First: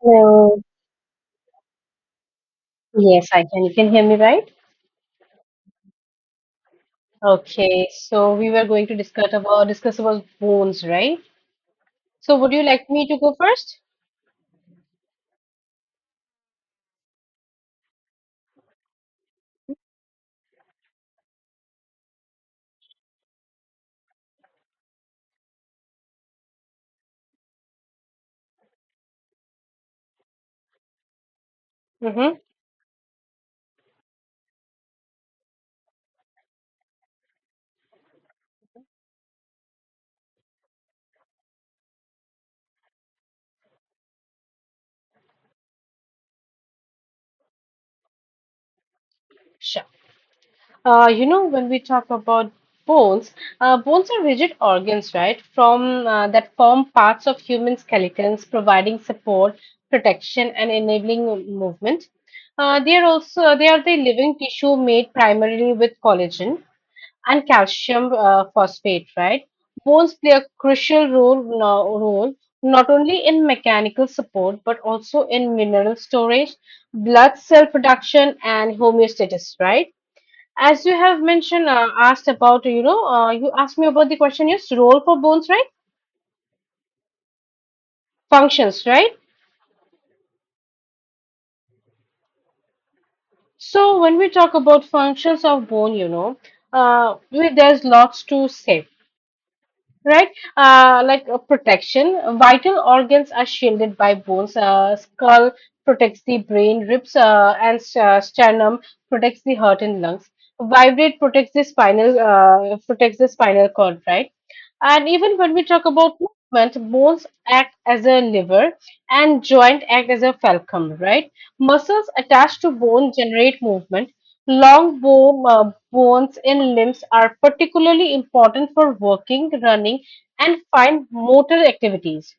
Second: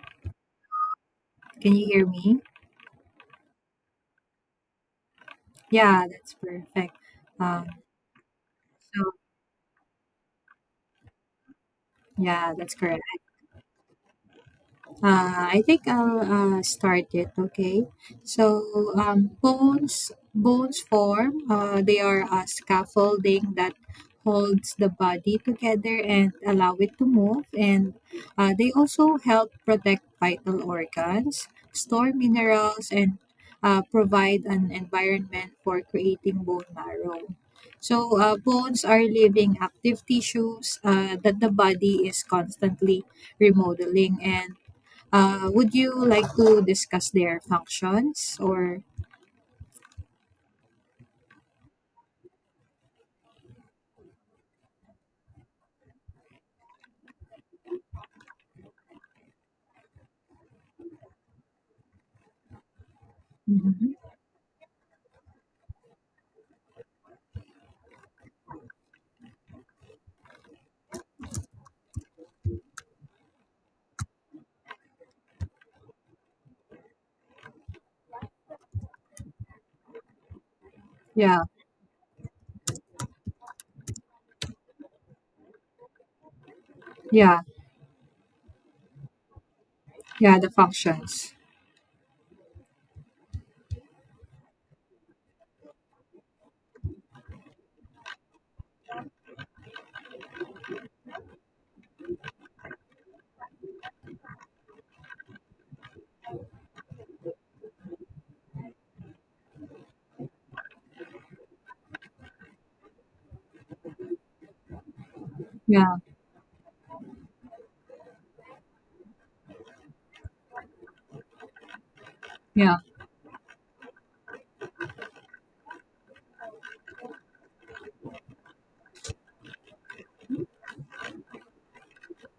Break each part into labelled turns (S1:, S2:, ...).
S1: Hello.
S2: Can you hear me?
S1: Yes, I can. You can hear me, right?
S2: Yeah, that's perfect. Um,
S1: Okay. So we were going to
S2: so
S1: discuss about phones, right? So would
S2: yeah,
S1: you
S2: that's
S1: like
S2: correct.
S1: me to go first?
S2: I think I'll start it. Okay. So bones form. They are a scaffolding that holds the body together and allow it to move. And they also help protect vital organs, store
S1: Mm-hmm.
S2: minerals, and provide an environment for creating bone marrow. So bones are living active tissues that the body is constantly remodeling, and would you like to discuss their functions or
S1: Sure. When we talk about bones, bones are rigid organs, right? From That form parts of human skeletons, providing support, protection, and enabling movement. They are the
S2: Mhm.
S1: living tissue made primarily with collagen and calcium phosphate, right? Bones play a crucial role not only in mechanical support but also in mineral storage, blood cell production, and homeostasis, right? As you have
S2: Yeah,
S1: mentioned, asked about, you asked me about the question, yes, role for bones, right?
S2: yeah,
S1: Functions, right?
S2: yeah, the functions.
S1: So when we talk about functions of bone, there's lots to say, right? Like protection, vital organs are shielded by bones. Skull protects the brain, ribs and sternum protects the heart and lungs. Vibrate protects the spinal cord, right? And even when we talk
S2: Yeah,
S1: about movement, bones act as a lever and joint act as a fulcrum, right? Muscles attached to
S2: yeah,
S1: bone generate movement. Long bones in limbs are particularly important for working, running, and fine motor activities.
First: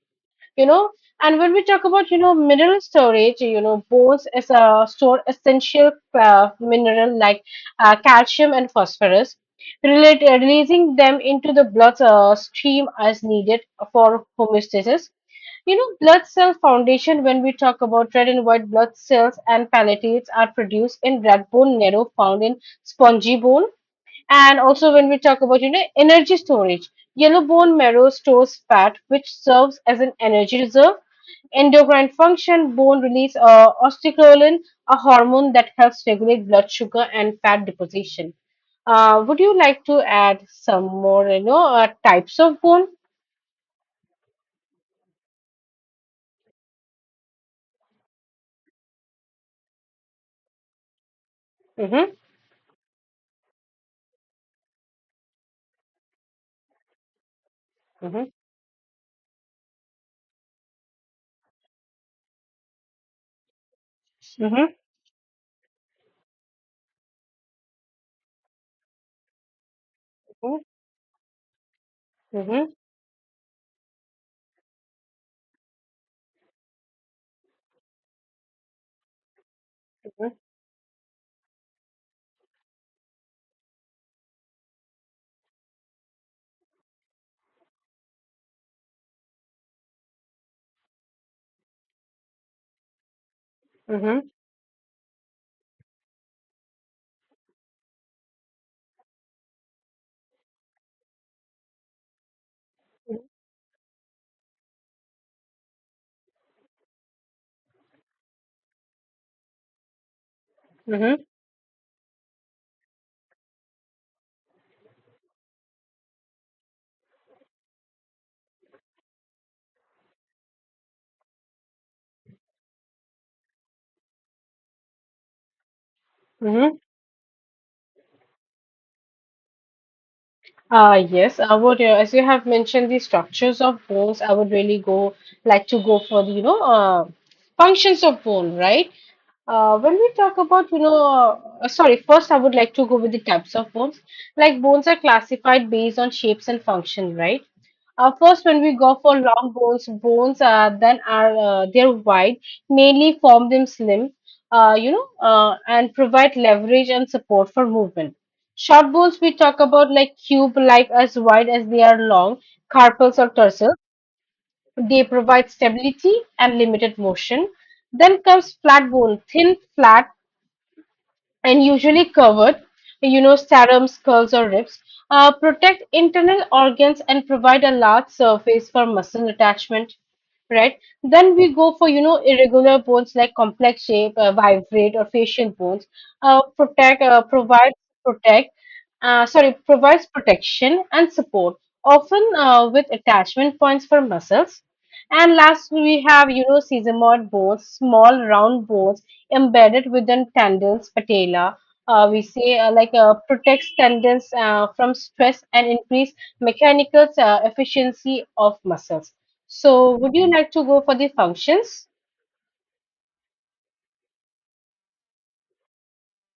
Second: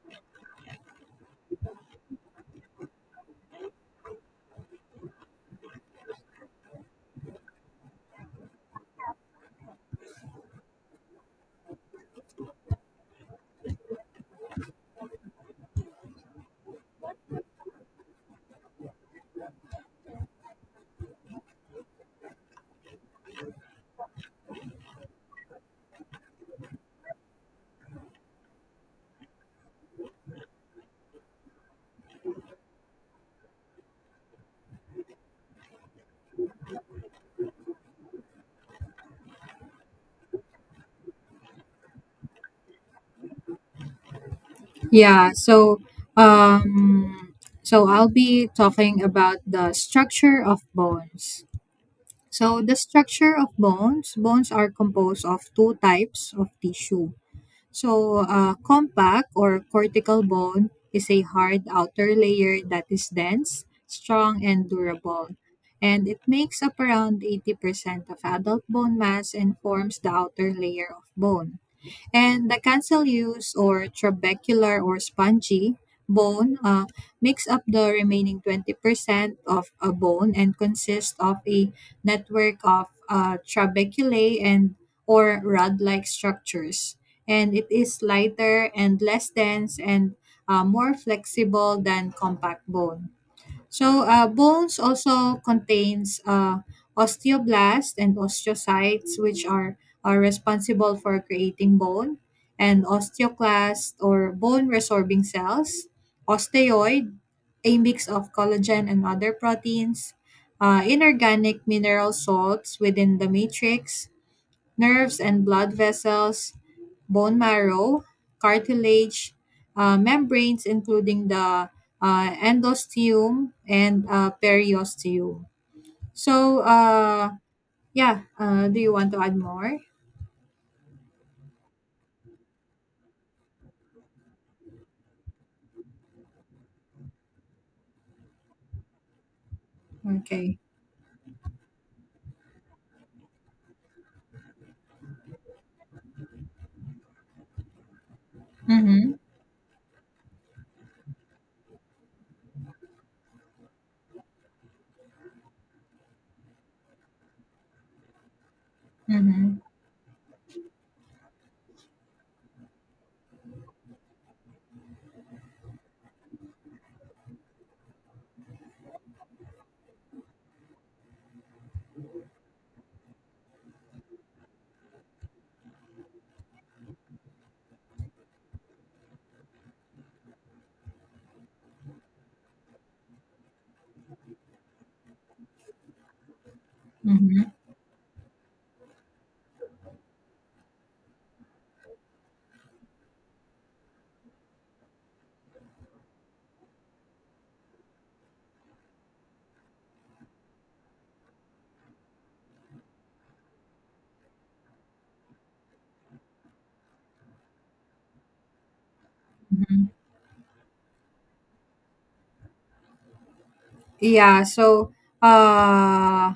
S1: You know, and when we talk about, you know, mineral storage, you know, bones is store essential mineral like calcium and phosphorus, releasing them into the blood stream as needed for homeostasis. You know, blood cell foundation, when we talk about red and white blood cells and platelets are produced in red bone marrow found in spongy bone. And also when we talk about, you know, energy storage, yellow bone marrow stores fat, which serves as an energy reserve. Endocrine function, bone release osteocalin, a hormone that helps regulate blood sugar and fat deposition. Would you like to add some more, types of bone?
S2: yeah. Um, so I'll be talking about the structure of bones.
S1: Mm-hmm,
S2: So the structure of bones, bones are composed of two types of tissue.
S1: mm-hmm,
S2: So, compact or cortical bone is a hard outer layer that is dense, strong,
S1: mm-hmm,
S2: and durable. And it makes up around 80% of adult bone mass and forms the outer
S1: mm-hmm.
S2: layer of bone. And the
S1: Mm-hmm.
S2: cancel use or trabecular or spongy bone makes up the remaining 20% of a bone and consists of a network of trabeculae and or rod-like structures. And it is lighter and less dense and more flexible than compact bone. So
S1: Mm-hmm,
S2: bones also contains osteoblasts and osteocytes, which are responsible for creating bone, and osteoclast or bone resorbing cells, osteoid, a mix of collagen and other proteins,
S1: mm-hmm,
S2: inorganic mineral salts within the matrix, nerves and blood vessels, bone marrow, cartilage, membranes, including the endosteum and periosteum. So,
S1: mm-hmm.
S2: uh, yeah, do you want to add more?
S1: Yes, I would, as you have mentioned the structures of bones, I would really go like to go for the, functions of bone, right? When we talk
S2: Okay.
S1: about, you know, sorry, first I would like to go with the types of bones. Like bones are classified based on shapes and function, right? First, when we go
S2: Mm-hmm,
S1: for long bones, bones then are they're wide, mainly form them slim, and provide leverage and support for movement. Short bones, we talk
S2: mm-hmm,
S1: about like cube-like, as wide as they are long, carpals or tarsal. They provide stability and limited motion. Then comes flat bone, thin, flat and usually covered, you know, serums, skulls, or ribs, protect internal organs and provide a large surface for muscle attachment, right? Then we go for, you know, irregular bones like complex shape, vibrate, or facial bones, uh, protect, uh,
S2: mm-hmm,
S1: provide, protect, sorry, provides protection and support, often with attachment points for muscles, and last, we have, you know, sesamoid bones, small round bones embedded within tendons patella. We say like protects tendons from stress and increase mechanical efficiency of muscles.
S2: mm-hmm.
S1: So, would you like to go for the functions?
S2: Yeah, so uh,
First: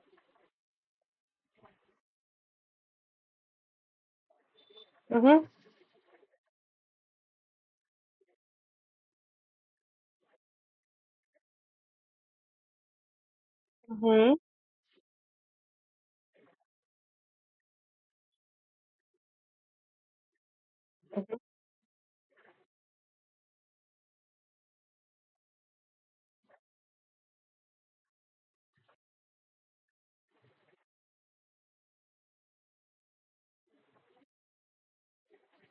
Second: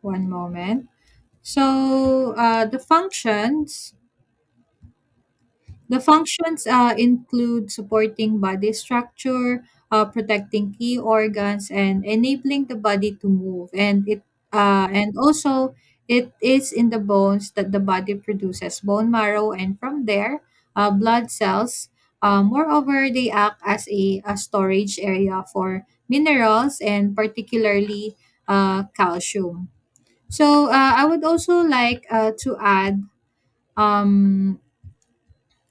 S2: one moment. So,
S1: Mm-hmm.
S2: the functions include supporting body structure, protecting key organs, and enabling the body to move. And it
S1: Mm-hmm.
S2: and also it is in the bones that the body produces bone marrow, and from there, blood cells. Moreover, they act as a storage area for minerals and particularly calcium. So I would also like to add um,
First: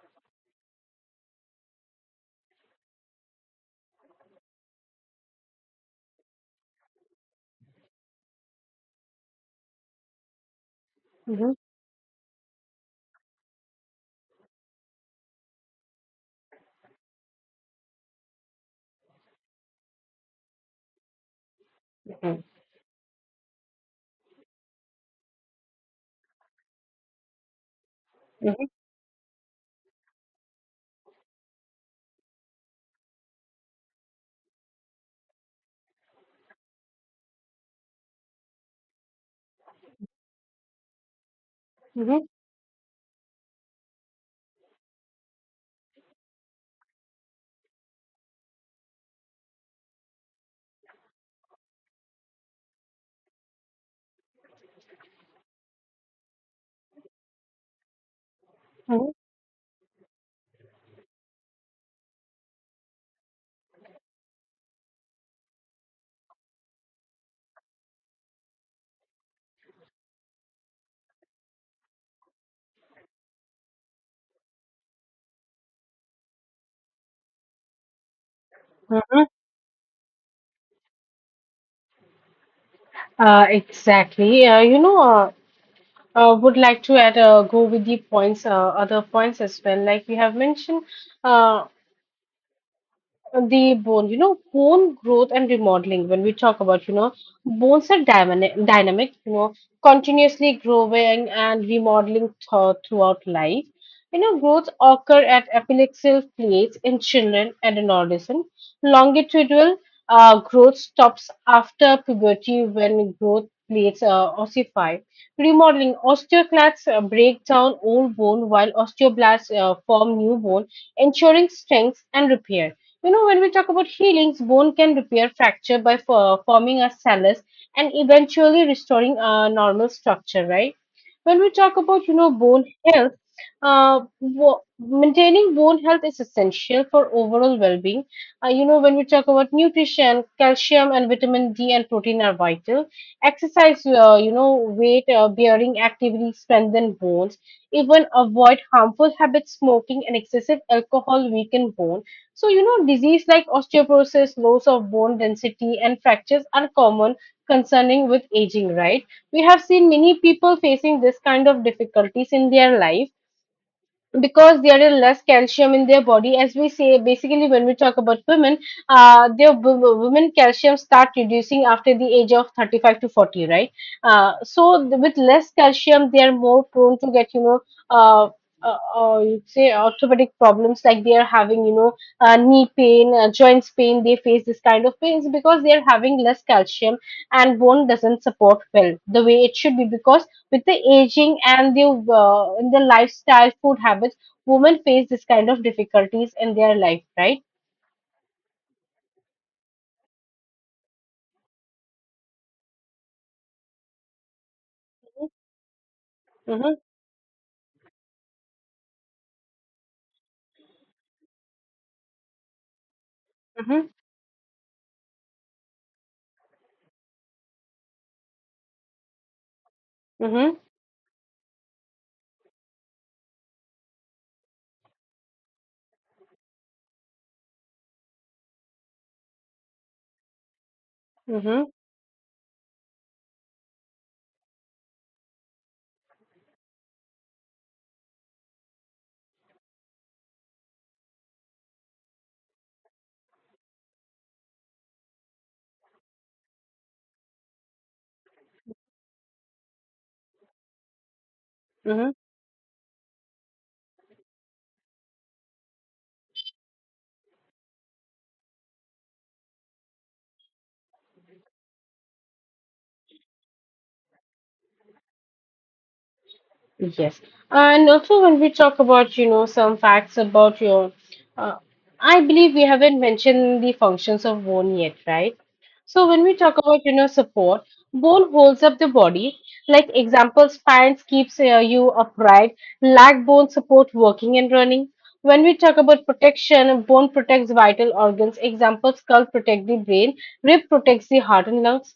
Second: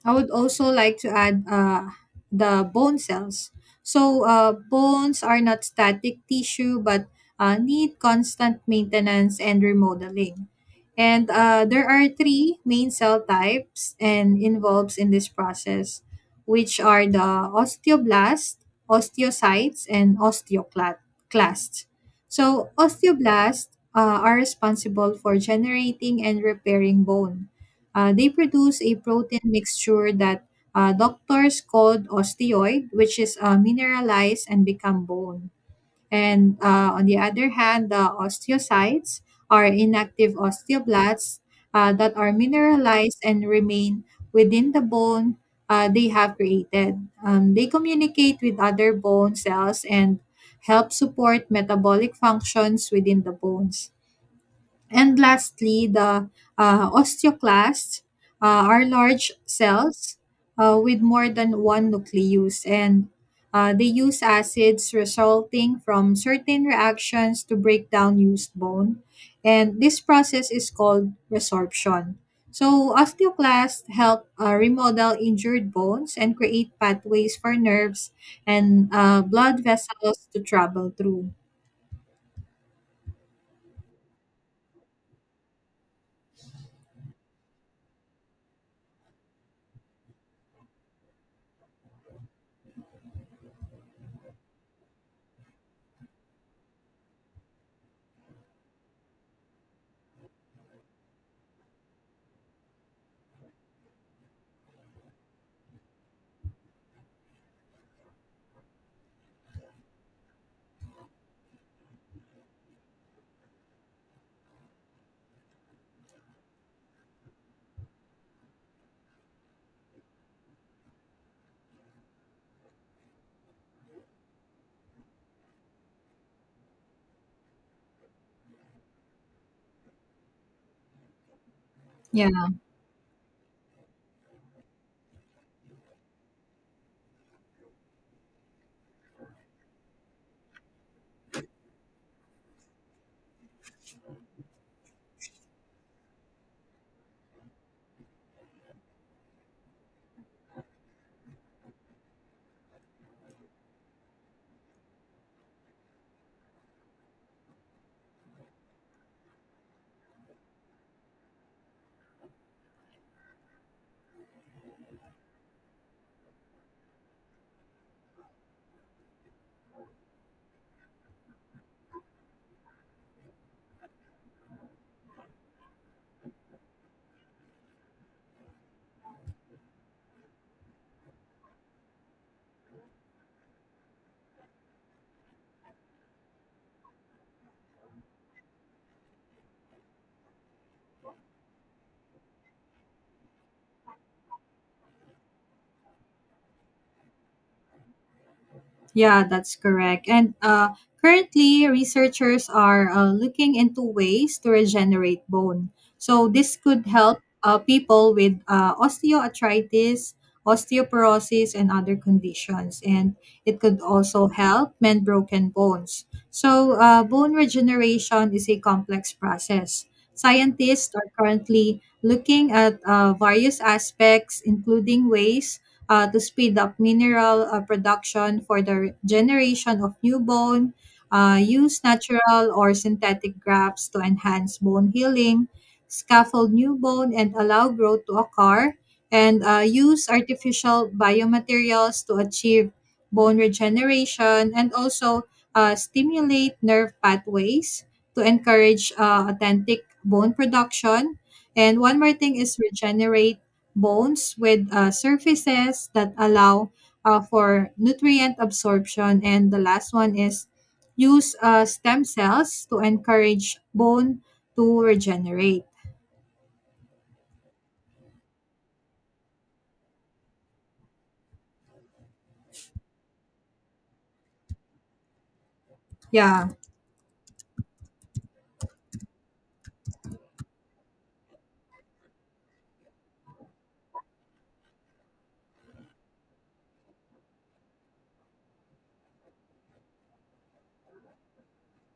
S2: I would also like to add uh, the bone cells. So, bones are not static tissue but need constant maintenance and remodeling. And
S1: Mhm,
S2: there are three main cell types and involves in this process, which are the osteoblast, osteocytes, and osteoclasts.
S1: mhm,
S2: So, osteoblasts are responsible for generating and repairing bone. Uh, they
S1: mhm,
S2: produce a protein mixture that doctors called osteoid, which is mineralized and become bone. And on the other hand, the osteocytes are inactive osteoblasts that
S1: mhm,
S2: are mineralized and remain within the bone they have created. They communicate with other bone cells and help support metabolic functions within the bones. And lastly, the osteoclasts are
S1: mhm,
S2: large cells with more than one nucleus, and they use acids resulting from certain reactions to break down used bone. And this process is called resorption. So, osteoclasts help remodel injured bones and create pathways for nerves and
S1: mhm.
S2: blood vessels to travel through.
S1: Exactly. Would like to add, go with the points, other points as well. Like we have mentioned, uh, the bone, you know, bone growth and remodeling. When we talk about, you know, bones are dynamic, you know, continuously growing and remodeling throughout life. You know, growths occur at apical plates in children and in adolescents. Longitudinal growth stops after puberty when growth plates ossify. Remodeling osteoclasts break down old bone while osteoblasts form new bone, ensuring strength and repair. You know, when we talk about healings, bone can repair fracture by forming a callus and eventually restoring a normal structure, right? When we talk about, you
S2: Yeah.
S1: know, bone health, uh, wo- maintaining bone health is essential for overall well-being. You know, when we talk about nutrition, calcium and vitamin D and protein are vital. Exercise, weight bearing activities strengthen bones. Even avoid harmful habits, smoking and excessive alcohol weaken bones, so, you know, disease like osteoporosis, loss of bone density, and fractures are common concerning with aging, right? We have seen many people facing this kind of difficulties in their life because there is less calcium in their body, as we say basically, when we talk about women, women calcium start reducing after the age of 35 to 40, right? With less calcium they are more prone to get, uh, you'd say, orthopedic problems, like they are having, you know, knee pain, joints pain. They face this kind of pains because they are having less calcium and bone doesn't support well the way it should be, because with the aging and the, in the lifestyle, food habits, women face this kind of difficulties in their life, right?
S2: Yeah, that's correct. And currently, researchers are looking into ways to regenerate bone. So, this
S1: Mm-hmm,
S2: could help people with osteoarthritis, osteoporosis, and other conditions. And it could
S1: mm-hmm,
S2: also help mend broken bones. So, bone regeneration is a complex process.
S1: mm-hmm,
S2: Scientists are currently looking at various aspects, including ways to speed up mineral production for the generation of new bone,
S1: mm-hmm.
S2: use natural or synthetic grafts to enhance bone healing, scaffold new bone and allow growth to occur, and use artificial biomaterials to achieve bone regeneration and also stimulate nerve pathways to encourage authentic bone production. And one more thing is regenerate bones with surfaces that allow for nutrient absorption. And the last one is use stem cells to encourage bone to regenerate.
S1: Yes. And also, when we talk about, you know, some facts about your, uh, I believe we haven't mentioned the functions of bone yet, right? So, when we
S2: Yeah,
S1: talk about, you know, support, bone holds up the body. Like example, spines keeps you upright. Leg bone support working and running. When we talk about protection, bone protects vital organs. Example, skull protect the brain, rib protects the heart and lungs.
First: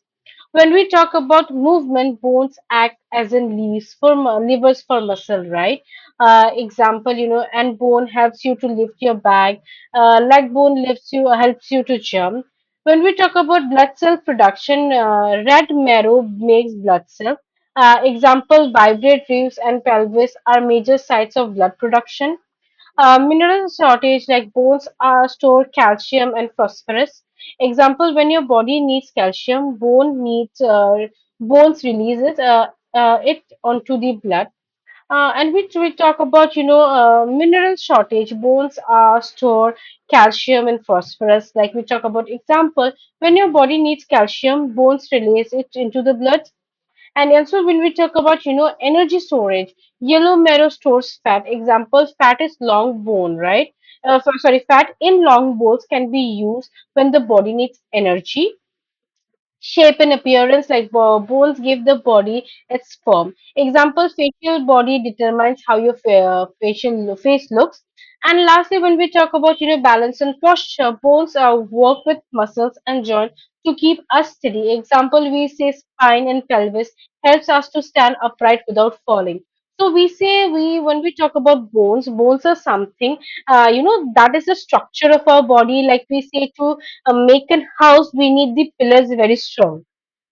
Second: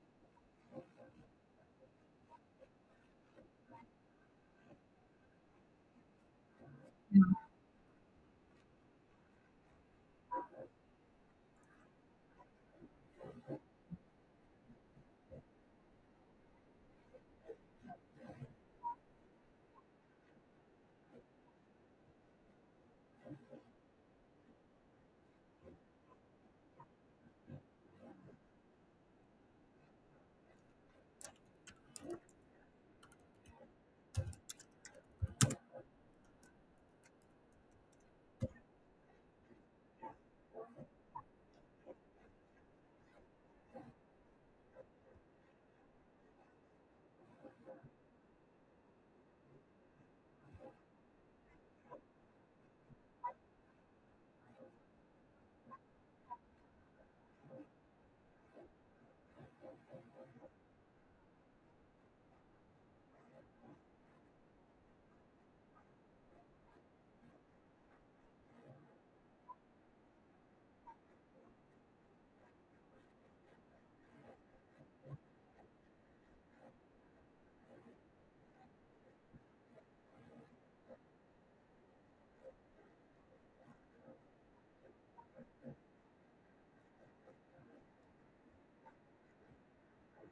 S1: When we talk about movement, bones act as in levers for muscle, right? Example, you know, and bone helps you to lift your bag. Leg bone lifts you, helps you to jump. When we talk about blood cell production, red marrow makes blood cell. Example, vibrate ribs and pelvis are major sites of blood production. Mineral shortage, like bones are store calcium and phosphorus. Example, when your body needs calcium, bones releases it onto the blood. And which we talk about, you know, mineral shortage. Bones are store calcium and phosphorus. Like we talk about, example, when your body needs calcium, bones release it into the blood. And also when we talk about, you know, energy storage, yellow marrow stores fat. Example, fat is long bone, right? Sorry, fat in long bones can be used when the body needs energy. Shape and appearance, like bones, give the body its form. Example, facial body determines how your face looks. And lastly, when we talk about, you know, balance and posture, bones are work with muscles and joints to keep us steady. Example, we say spine and pelvis helps us to stand upright without falling. So we say, we when we talk about bones, bones are something, you know, that is the structure of our body. Like we say, to make a house, we need the pillars very strong,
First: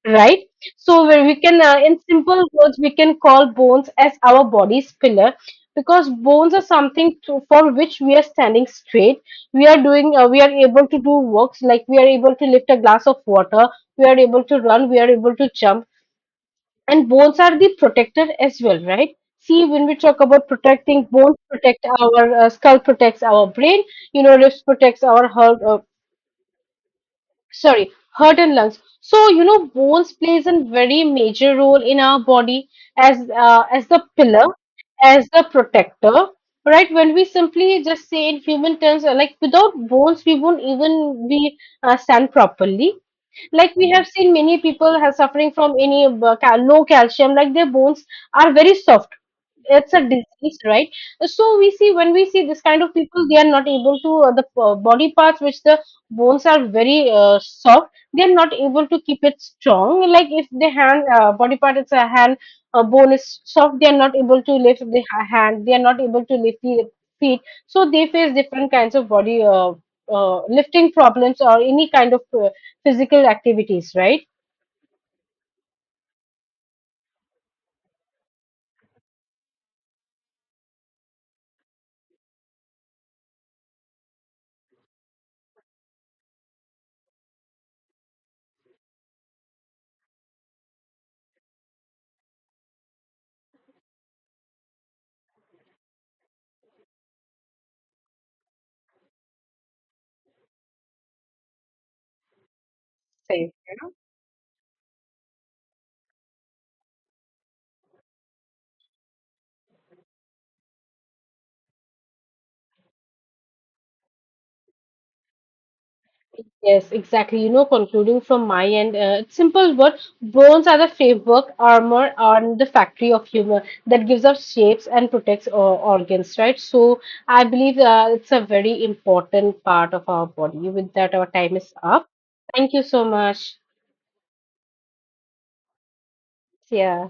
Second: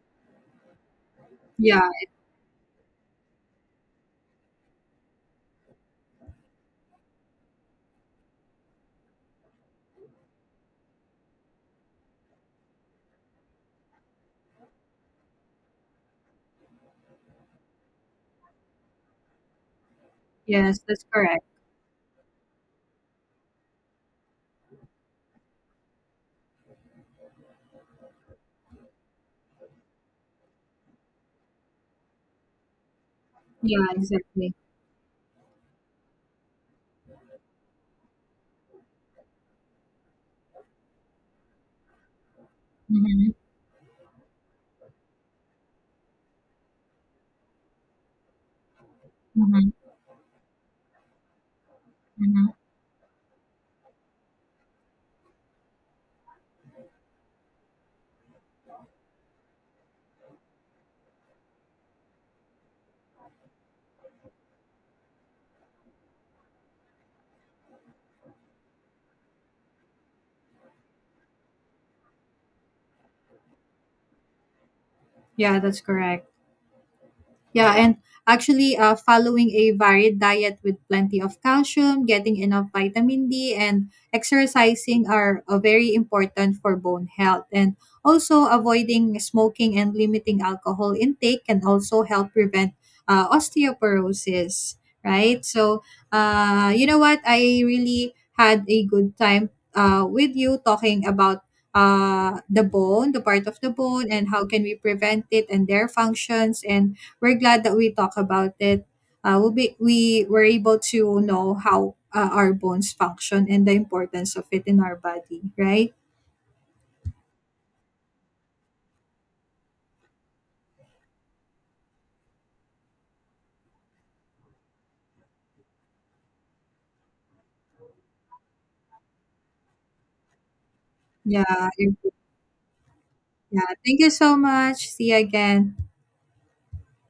S1: right? So where we can,
S2: yeah,
S1: in simple words, we can call bones as our body's pillar, because bones are something to, for which we are standing straight. We are doing, we are able to do works, like we are able to lift a glass of water, we are able to run, we are able to jump, and bones are the protector as well, right? See, when we talk about
S2: yes,
S1: protecting
S2: that's
S1: bones,
S2: correct.
S1: protect our skull, protects our brain, you know, ribs protects our heart, sorry, heart and lungs. So, you know, bones plays a very major role in our body as,
S2: Yeah,
S1: as the pillar,
S2: exactly.
S1: as the protector, right? When we simply just say in human terms, like without bones, we won't even be stand properly.
S2: Hmm.
S1: Like we have seen many people are suffering from any no calcium, like their bones are very soft.
S2: Hmm.
S1: It's a disease, right? So we see, when we see
S2: Hmm.
S1: this kind of people, they are not able to, the body parts which the bones are very soft, they are not able to keep it strong. Like if the hand body part, it's a hand, bone is soft, they are not able to lift the hand, they are not able to lift the feet, so they face different kinds of body, lifting problems or any kind of physical activities, right?
S2: Yeah, that's correct. Yeah, and actually, following a varied diet with plenty of calcium, getting enough vitamin D, and exercising are very important for bone health. And also, avoiding smoking and limiting alcohol intake can also help prevent osteoporosis, right? So, you know what? I really had a good time with you talking about the bone, the part of the bone, and how can we prevent it and their functions, and we're glad that we talk about it. We were able to know how our bones function and the importance of it in our body, right?
S1: Yes, exactly. You know, concluding from my end, it's simple, but bones are the framework, armor, and the factory of humor that gives us shapes and protects our organs, right? So I believe it's a very important part of our body. With that, our time
S2: Yeah,
S1: is up. Thank you so much.
S2: yeah. Thank you so much. See you again.
S1: Yeah.